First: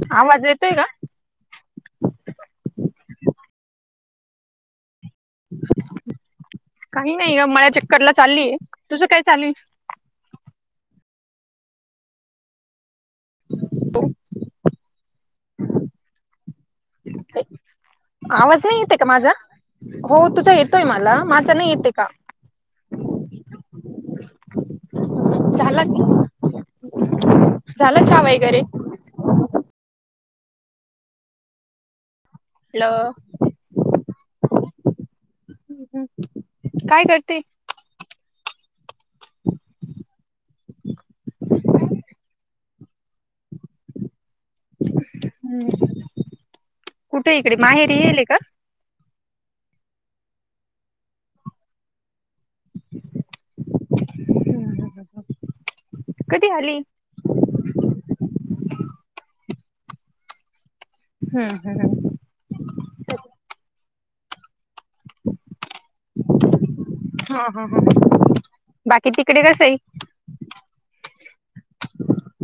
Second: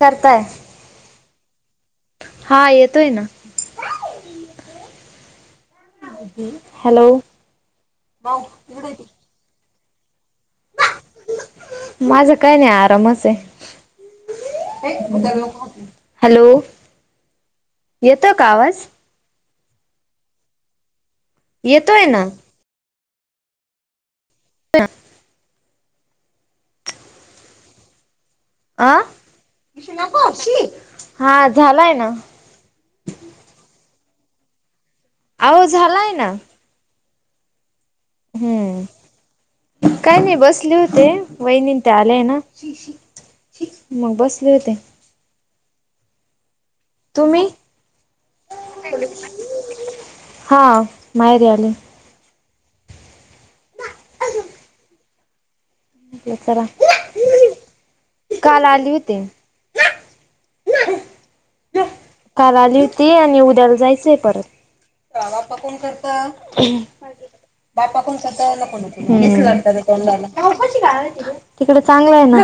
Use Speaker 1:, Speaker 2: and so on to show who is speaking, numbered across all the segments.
Speaker 1: करताय
Speaker 2: आवाज येतोय का?
Speaker 1: हा येतोय ना. हॅलो
Speaker 2: काही नाही ग मला चक्करला चाललीय तुझं काय चाली?
Speaker 1: माझं काय नाय आरामच आहे. हॅलो येतो का आवाज?
Speaker 2: क माझा हो तुझा येतोय मला मा
Speaker 1: येतोय ना. [unintelligible]
Speaker 2: झाला की झाला चहा वगैरे.
Speaker 1: आ हा झालाय ना.
Speaker 2: हॅलो
Speaker 1: अहो
Speaker 2: हम्म
Speaker 1: झालाय ना
Speaker 2: काय करते?
Speaker 1: हम्म काय नाही बसले होते वहिनीन ते आलेय ना. मग बसले होते.
Speaker 2: हम्म कुठे
Speaker 1: तुम्ही
Speaker 2: इकडे माहेरी येईले का?
Speaker 1: हा माहेरे आले.
Speaker 2: [inaudible] कधी
Speaker 1: लेकरा
Speaker 2: आली?
Speaker 1: काल आली होती.
Speaker 2: हम्म हम्म हम्म.
Speaker 1: का आली होती आणि उद्याला जायचंय परत. गावा पपुन करता. हम्म.
Speaker 2: हा. बाकी तिकडे कसंय?
Speaker 1: तिकडे चांगलं आहे ना.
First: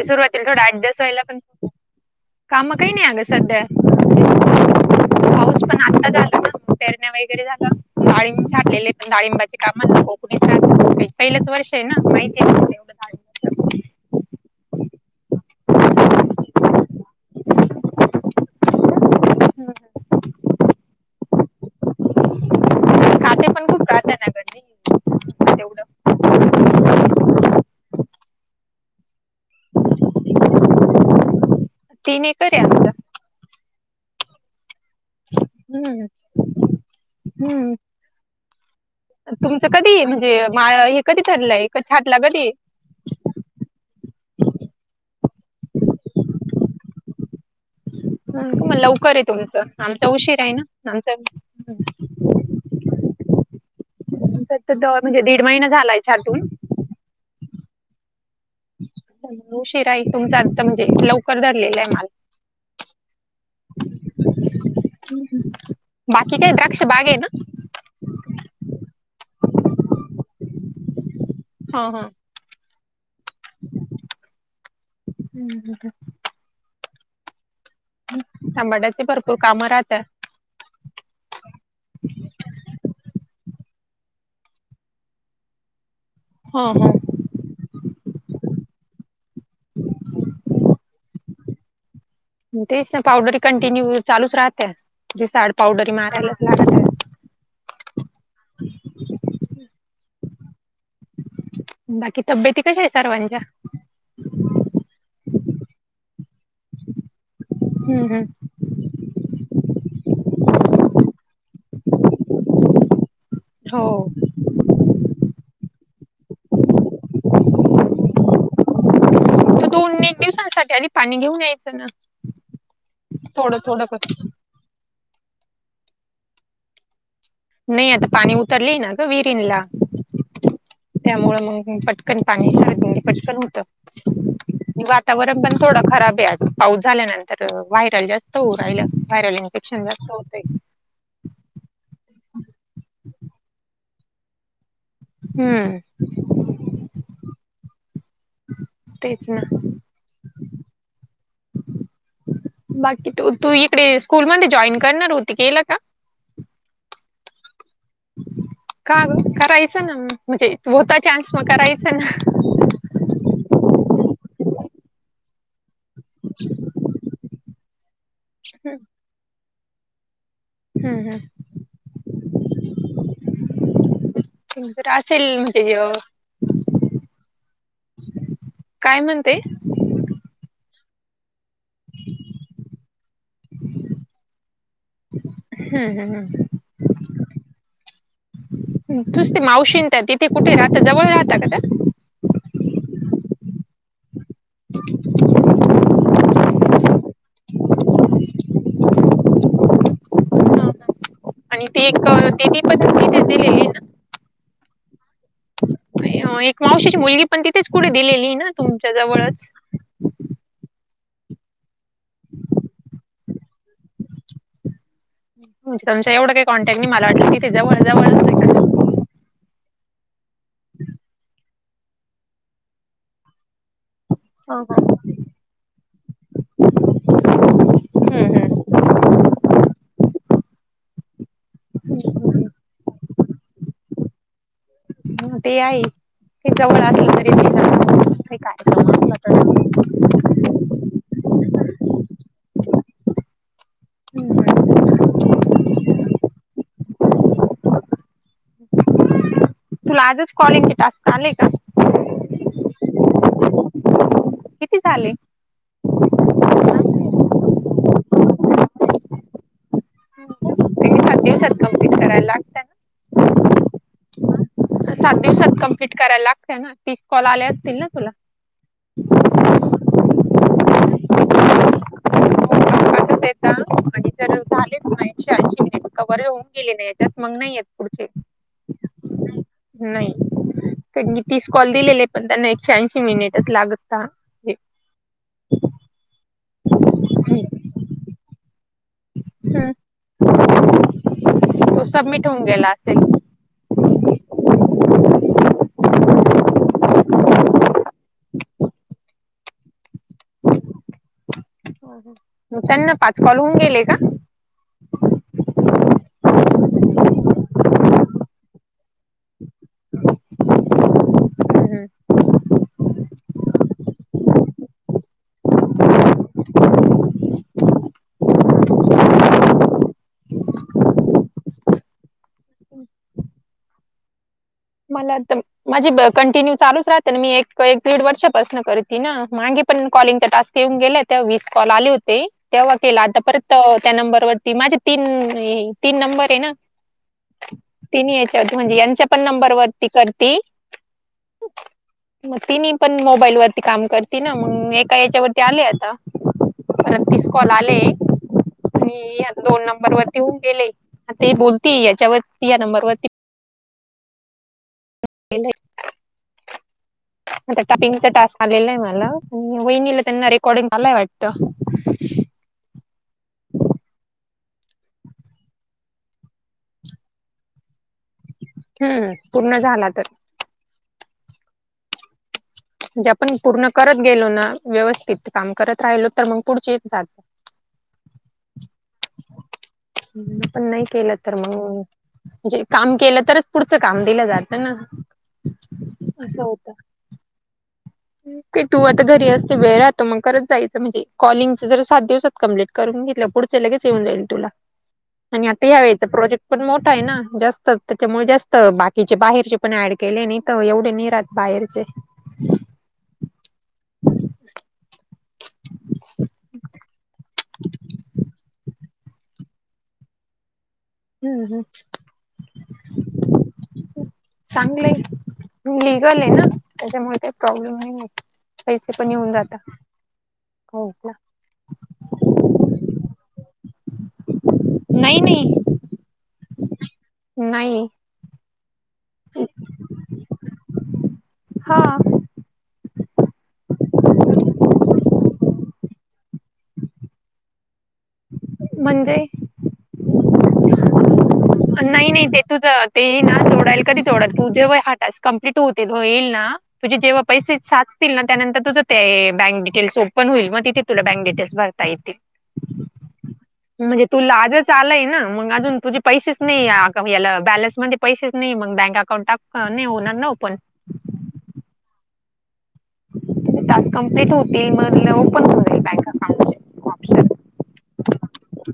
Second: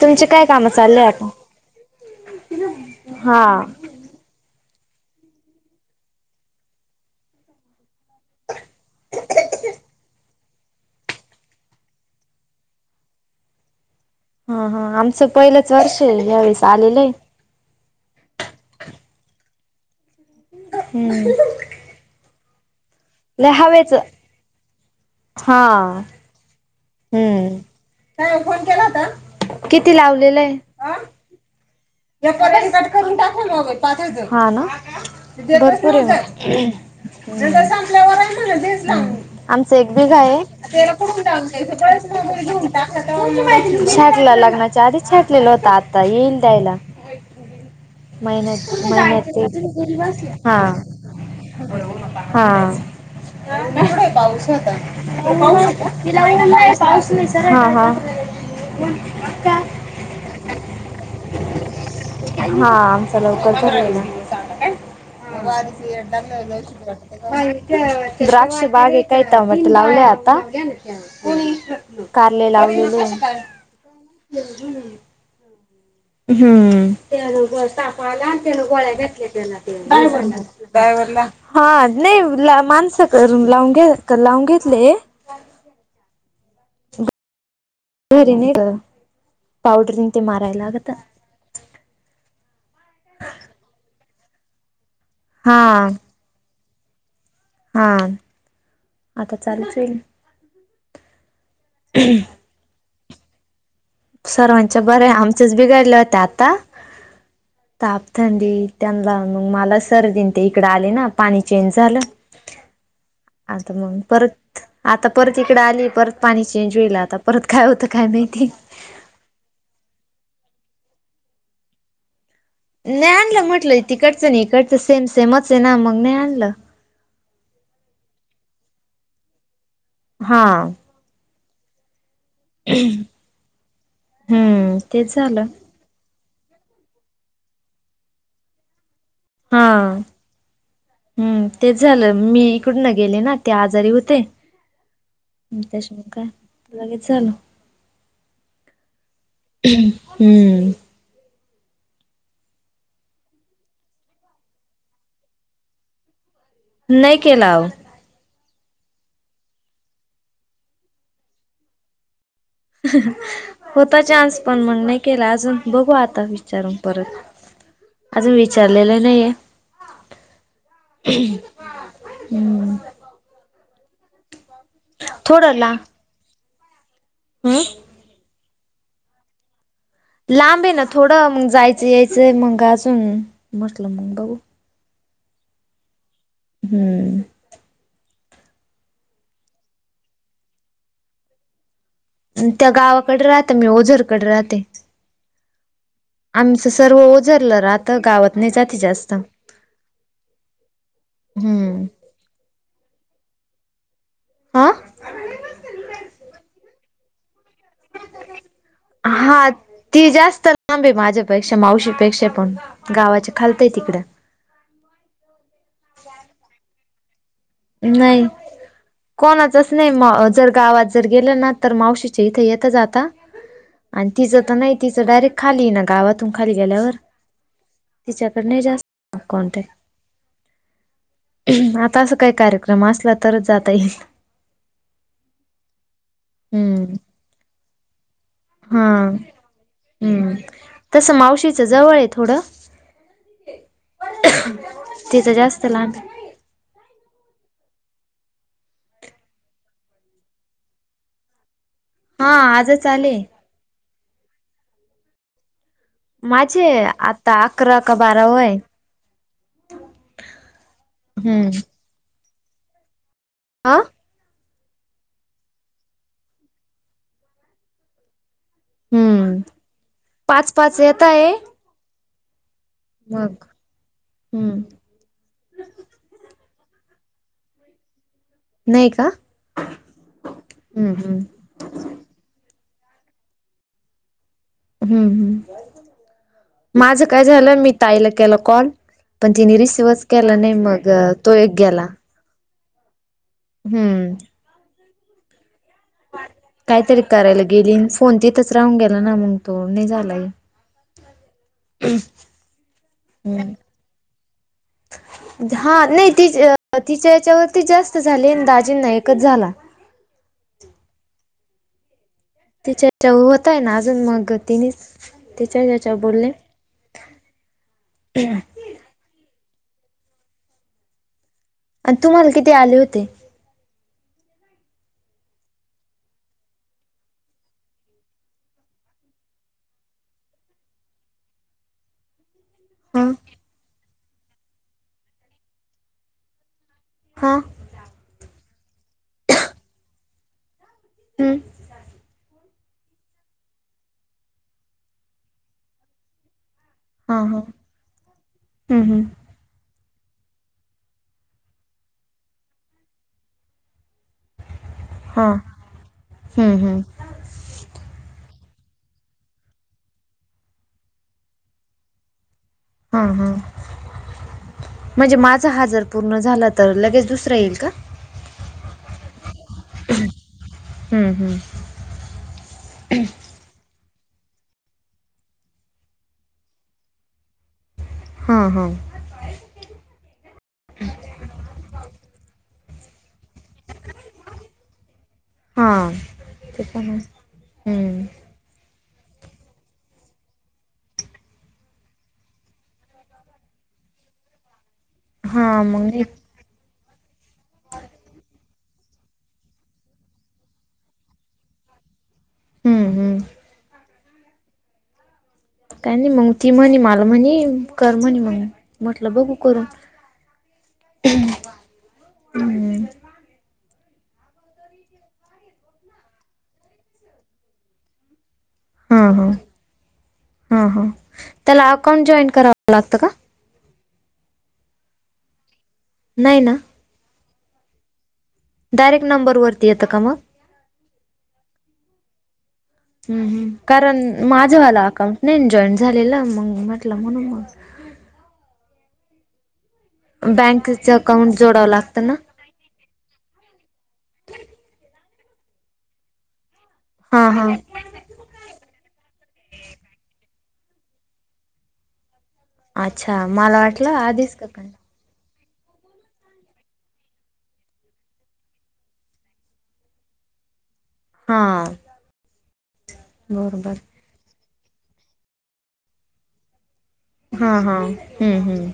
Speaker 1: तुमचे काय कामं चाललंय आता?
Speaker 2: कामं काय नाहीये अगं
Speaker 1: हा
Speaker 2: सद्या. पाऊस पण आताच आला ना पेरण्या वगैरे झाला. डाळिंब छाडलेले पण डाळिंबाचे कामं न कोकणी [unintelligible] पहिलंच वर्ष आहे ना माहिती आहे. [inaudible]
Speaker 1: हा हा आमचं पहिलंच वर्ष आहे यावेेळेस आलेलं.
Speaker 2: हम्म.
Speaker 1: हम्म.
Speaker 2: खाते
Speaker 1: नाही
Speaker 2: पण खूप
Speaker 1: हवेच
Speaker 2: राहतं ना गं
Speaker 1: हा.
Speaker 2: तेवढं
Speaker 1: हम्म काय फोन केलाता किती लावलेलंय.
Speaker 2: तीन
Speaker 1: हा
Speaker 2: एकर आहे आमचं.
Speaker 1: ना. भरपूर
Speaker 2: हम्म
Speaker 1: आहे म.
Speaker 2: हम्म.
Speaker 1: हम्म
Speaker 2: तुमचं
Speaker 1: आमचं एक
Speaker 2: कधी
Speaker 1: बिघ आहे.
Speaker 2: म्हणजे मा हे कधी ठरलंय छाटला कधी?
Speaker 1: छाटल्या लग्नाच्या आधी छाटलेला होता आता येईल द्यायला. मईन्यात
Speaker 2: मग लवकर आहे तुमचं
Speaker 1: महिन्यात
Speaker 2: आमचा उशीर आहे ना आमचा
Speaker 1: तेच हा. हां.
Speaker 2: म्हणजे दीड महिना झालाय
Speaker 1: [unintelligible]
Speaker 2: छाटून
Speaker 1: हा हा.
Speaker 2: शिराई तुमचा अर्थ म्हणजे लवकर धरलेला आहे माल.
Speaker 1: हा आमचा लवकरचा.
Speaker 2: बाकी काय द्राक्ष बाग आहे ना?
Speaker 1: [unintelligible] द्राक्ष बाग आहे हे काय टमाटो लावले आता.
Speaker 2: [unintelligible] हां..
Speaker 1: कारले लाव [unintelligible]
Speaker 2: हम्म हम्म.
Speaker 1: हम्म.
Speaker 2: टमाट्याची भरपूर कामं राहत्या
Speaker 1: ड्रायव्हरला हा, नाही माणसं कर लावून घ लावून घेतले.
Speaker 2: हा हा.
Speaker 1: घरी नाही गं, पावडर ते मारायला लागत.
Speaker 2: तेच ना पावडरी कंटिन्यू चालूच राहते, जड
Speaker 1: हा
Speaker 2: पावडरी मारायलाच लागते.
Speaker 1: हां, आता चाल चिल.
Speaker 2: बाकी तब्येेती कशा आहे सर्वांच्या.
Speaker 1: सर्वांच्या बरे आहे, आमचेच बिघाडले होते आता. ताप
Speaker 2: हम्म हम्म
Speaker 1: थंडी त्यांना मग, मला सरदीन ते इकडं आले ना, पाणी चेंज झालं.
Speaker 2: [unintelligible]
Speaker 1: आता मग
Speaker 2: हो
Speaker 1: परत, आता परत इकडं आली, परत पाणी चेंज होईल. आता परत काय होतं काय माहिती.
Speaker 2: [unintelligible] एक दिवसांसाठी आधी पाणी घेऊन यायचं ना.
Speaker 1: नाही आणलं
Speaker 2: थोडं
Speaker 1: म्हटलं
Speaker 2: थोडं करून
Speaker 1: तिकडचं नी, इकडचं सेम सेमच आहे ना मग नाही आणलं.
Speaker 2: नाही आता पाणी उतरली ना गं विहिरींना ला.
Speaker 1: हां.
Speaker 2: त्यामुळें मग पट पण पाणी सारे पटकण होतं,
Speaker 1: हम्म
Speaker 2: आणि
Speaker 1: तेच
Speaker 2: वातावरण
Speaker 1: झालं
Speaker 2: पण थोडं खराब आहे आज. पाऊस झाल्यानंतर व्हायरल जास्त होऊन राहिल, व्हायरल
Speaker 1: हा
Speaker 2: इन्फेक्शन जास्त होतंय.
Speaker 1: हम्म, तेच झालं मी इकडन गेले, ना ते आजारी होते‌
Speaker 2: हम्म
Speaker 1: त्यांच्या मग काय, लगेच झालं.
Speaker 2: तेच ना,
Speaker 1: हम्म.
Speaker 2: बाकी तू तू इकडे स्कूल मध्ये, जॉईन करणार होती केल का?
Speaker 1: नाही केलाव.
Speaker 2: का गं करायचं ना म्हणजे होता, चान्स मग करायचा ना‌.
Speaker 1: होता चान्स पण मंग नाही केला, अजून बघू आता विचारून परत. अजून विचारलेल नाहीये
Speaker 2: हम्म
Speaker 1: हम्.
Speaker 2: जर असेल म्हणजे हे.
Speaker 1: हं.
Speaker 2: काय म्हणते,
Speaker 1: लांब आहे ना थोडं मग जायचं यायचंय मग अजून, म्हटलं मग बगू.
Speaker 2: हम् हम हम.
Speaker 1: हम्म‌.
Speaker 2: तुस ते मावशींत तिथे कुठे राहता, जवळ राहता का त्या.
Speaker 1: त्या गावाकड राहते मी, ओझरकडे राहते. आमचं सर्व ओझरलं राहतं, गावात नाही जाती जास्त.
Speaker 2: त्या आणि ते
Speaker 1: हम्म
Speaker 2: एक तनी पत माहितीच दिलेली ना,
Speaker 1: हा
Speaker 2: एक मावशीची मुलगी पण, तिथेच कुठे दिलेली ना तुमच्या जवळच.
Speaker 1: हा ती जास्त लांब माझ्यापेक्षा, मावशीपेक्षा पण गावाच्या खालतीय तिकडं.
Speaker 2: तुमच्या एवढे कॉन्टॅक्ट मला वाटले की,
Speaker 1: नाही कोणाचच नाही, म जर गावात जर गेलं ना. तर मावशीच्या इथे येत जाता, आणि तिचं तर
Speaker 2: हो
Speaker 1: नाही
Speaker 2: हो
Speaker 1: तिच डायरेक्ट. खाली ना, गावातून खाली गेल्यावर. तिच्याकडे
Speaker 2: हम्म
Speaker 1: जास्त कॉन्टॅक्ट, आता असं. क्रम असला तरचं जाता येईल.
Speaker 2: ह ते आहे ते‌, जवळ असलं तरी काय.
Speaker 1: हां. हम्म तसं मावशीचा जवळ आहे थोडं.
Speaker 2: तर
Speaker 1: तिथं जास्त लांबाय.
Speaker 2: तुला आजच कॉलिंगचे टास्क आलेय का?
Speaker 1: हा आजच आलेय.
Speaker 2: किती झाले?
Speaker 1: माझे आता अकरा का बारावा वय. हम्म.
Speaker 2: किती करायला?
Speaker 1: आ
Speaker 2: सात दिवसात कंप्लीट करायला लागते ना तीस कॉल आले असतील ना तुला?
Speaker 1: हम्म पाच पाच येताय.
Speaker 2: [inaudible]
Speaker 1: मग
Speaker 2: येता आणि जर
Speaker 1: हम्म.
Speaker 2: झालेच नाही एकशे ऐंशी मिनिट कवर येऊन गेले नाही हेच्यात मग नाहीय पुढचे.
Speaker 1: नाही का?
Speaker 2: नाही
Speaker 1: हम्म हम्म
Speaker 2: त्यांनी तीस कॉल दिलेले पण त्यांना एकश्याऐंशी मिनिटच लागत का?
Speaker 1: हम्म हम्म माझं काय झालं मी ताईला केलं कॉल पण तिने रिसिवच केला नाही मग तो एक गेला.
Speaker 2: सबमिट होऊने गेला असेल.
Speaker 1: हम्म. काहीतरी करायला गेली अन फोन तिथचं राहून गेला ना मग तो नाही झाला.
Speaker 2: त्यांना पाच कॉल होऊन
Speaker 1: हम्म.
Speaker 2: गेले का? [inaudible]
Speaker 1: हा नाही ति तिच्या हेच्यावरती जास्त झाली अन दाजिंना एकच झाला.
Speaker 2: हम्म हम्म.
Speaker 1: तिच्या चव होता ना अजून मग तिनेच तिच्या याच्या बोलले. [unintelligible] आणि तुम्हाला किती आले होते?
Speaker 2: मला तम माझी ब कंटिन्यू चालच राहते ना मी एक एक दीड वर्षापासूनं करती ना मागे पण कॉलिंगचा टास्क ते येऊन गेले तेव्हा वीस कॉल आले होते. तेव्हा केला
Speaker 1: हां
Speaker 2: आता परत त्यो त्या नंबरवरती माझे तीन हे तीन नंबर आहे ना.
Speaker 1: हां
Speaker 2: तिनी याच्यावरती म्हणजे यांच्या पण नंबरवरती करती.
Speaker 1: हम्म.
Speaker 2: [inaudible] मग तिनी पण मोबाईल वरती काम करती ना मग एका याच्यावरती आले आता. परत
Speaker 1: हां
Speaker 2: तीस
Speaker 1: हां
Speaker 2: कॉल आले
Speaker 1: हम्म हम्म
Speaker 2: आणि य दोन नंबर वरती होऊन गेले ते बोलती याच्यावरती या नंबरवरती
Speaker 1: हा
Speaker 2: केलंय.
Speaker 1: हम्म हम्म.
Speaker 2: आता टापिंगचा टास्क आलेला आहे मला वहिणीला त्यांना रेकॉर्डिंग आलाय वाटतं.
Speaker 1: हा हा म्हणजे माझा हा जर पूर्ण झाला तर लगेच दुसरा येईल का?
Speaker 2: हम्म पूर्ण झाला तर.
Speaker 1: हम्म हम्म.
Speaker 2: म्हणजे आपण पूर्ण करत गेलो ना व्यवस्थित काम करत राहिलो तर मग पुढची जात
Speaker 1: हा हां.
Speaker 2: मीनं पण नाही केलं तर मग. जे काम केलं तरच पुढचं काम दिलं जातं ना.
Speaker 1: हा
Speaker 2: असं
Speaker 1: ते
Speaker 2: होतं
Speaker 1: पण आहे हम्म.
Speaker 2: की तू आता घरी असते वेळ राहतो मग करत जायचं म्हणजे कॉलिंगचा जर सात दिवसात कंप्लीट करून घेतलं पुढचे लगेच येऊन जाईल तुला आणि
Speaker 1: हां
Speaker 2: आता
Speaker 1: मग नाही
Speaker 2: यायवेळीचा प्रोजेक्ट पण मोठा आहे ना जास्त त्याच्यामुळे जास्त बाकीचे बाहेरचे पण ऍड केले नाही तर एवढे नि राहत. बाहेरचे
Speaker 1: हम्म हम्म काय नाही मग ती म्हणे माल म्हणी कर म्हणे मग म्हटलं बघू करून.
Speaker 2: हम्म हम्म.
Speaker 1: हम्म
Speaker 2: चांगल आहे लिगल आहे ना त्याच्यामुळे काही प्रॉब्लेम नाही होत. पैसे पण
Speaker 1: हां
Speaker 2: येऊन
Speaker 1: हां
Speaker 2: जातात,
Speaker 1: हां
Speaker 2: हो
Speaker 1: हां
Speaker 2: का?
Speaker 1: त्याला अकाउंट जॉईन करावं लागतं का?
Speaker 2: नाही नाही
Speaker 1: नाही ना
Speaker 2: नाही.
Speaker 1: डायरेक्ट नंबर वरती येतं का मग
Speaker 2: हा [inaudible]
Speaker 1: हम्म हम्म, कारण माझंवाला अकाउंट नाही जॉईन झालेला मग म्हटलं म्हणून मग
Speaker 2: म्हणजे?
Speaker 1: बँकच अकाउंट जोडावं लागतं
Speaker 2: नाही
Speaker 1: ना?
Speaker 2: नाही ते तुझं ते ना जोडाल कधी जोडाल तुझेव हा तास कप्लीट होतील होईल ना. तुझे जव्हा
Speaker 1: हां हां
Speaker 2: पैसे साच तील ना त्यानंतर तुझं ते बँक डिटेल्स ओपन होई मग तिथे तुला बँक डिटेल्स भरता येतील.
Speaker 1: अच्छा मला वाट
Speaker 2: म्हणजे तूला आजच आलय ना मग अजून तुझे पैसेच नाही याला बॅलन्स मध्ये पैसेच नाही मग बँक अकाउंट नाही होणार ना ओपन.
Speaker 1: हा बरोबर.
Speaker 2: कमप्लीट होतील मग ओपन होईल बँक अकाउंट
Speaker 1: हा हा, हम्म हम्म.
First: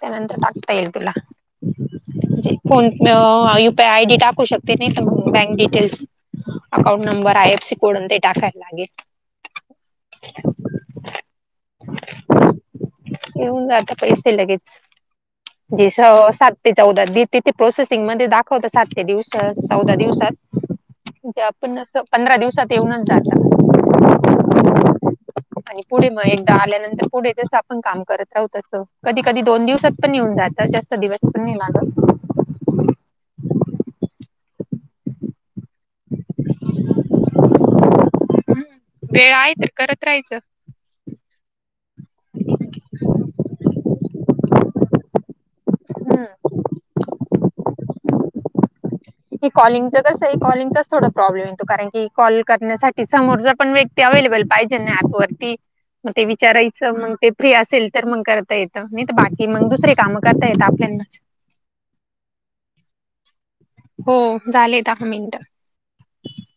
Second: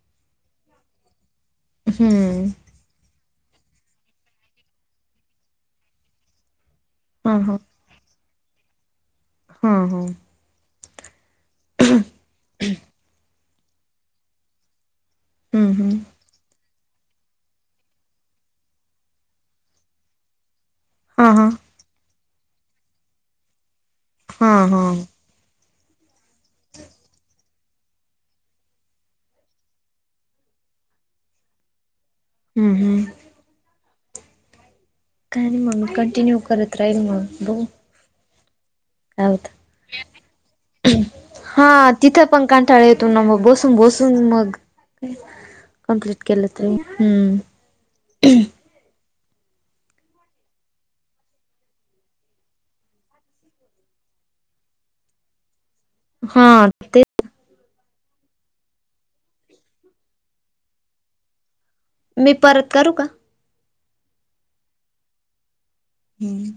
Speaker 2: त्यानंतर टाकता येईल तुला.
Speaker 1: हम्म
Speaker 2: म्हणजे फोन पे अ वा युपीआय आय डी टाकू शकते नाही तर मग बँक डिटेल्स अकाउंट नंबर
Speaker 1: हां
Speaker 2: आय
Speaker 1: हां
Speaker 2: एफसी कोडून अन ते टाकाय लागेल.
Speaker 1: हा हा
Speaker 2: येऊन जातात पैसे लगेच
Speaker 1: हम्म
Speaker 2: जी
Speaker 1: हम्म
Speaker 2: सव सात. ते चौदा दि तिथे प्रोसेसिंग मध्ये दाखवत साते दिवस चौदा दिवसात.
Speaker 1: हां
Speaker 2: म्हजे
Speaker 1: हां
Speaker 2: आपण पंधरा दिवसात येऊन
Speaker 1: हा हा
Speaker 2: आणि पुढे मग एकदा आल्यानंतर पुढे तस आपण काम करत राहत अस कधी कधी दोन दिवसात पण येऊन जातात, जास्त दिवस पण नई लागत.
Speaker 1: हम्म हम्म. का मग मी कंटिन्यू करत राहील मग बघू काय
Speaker 2: वेळ
Speaker 1: होतं
Speaker 2: आहे तर करत राहायचं.
Speaker 1: हा तिथं पण कांठाळा येतो ना मग बसून बसून मग. कंप्लीट केलं तरी हम्म
Speaker 2: हे कॉलिंगच कस कॉलिंगचाच थोडा प्रॉब्लेम येतो कारण की कॉल करण्यासाठी समोरचा पण व्यक ते अवेलेबल पाहिजे ना आक वरती मग ते विचारायचं मग ते फ्री असेल तर मग करता येतं, नाही तर बाकी मग दुसरीे कामं करता येत आपल्याना.
Speaker 1: मी परत करू का?
Speaker 2: हो झाले दहा मिनिटं.
Speaker 1: हम्म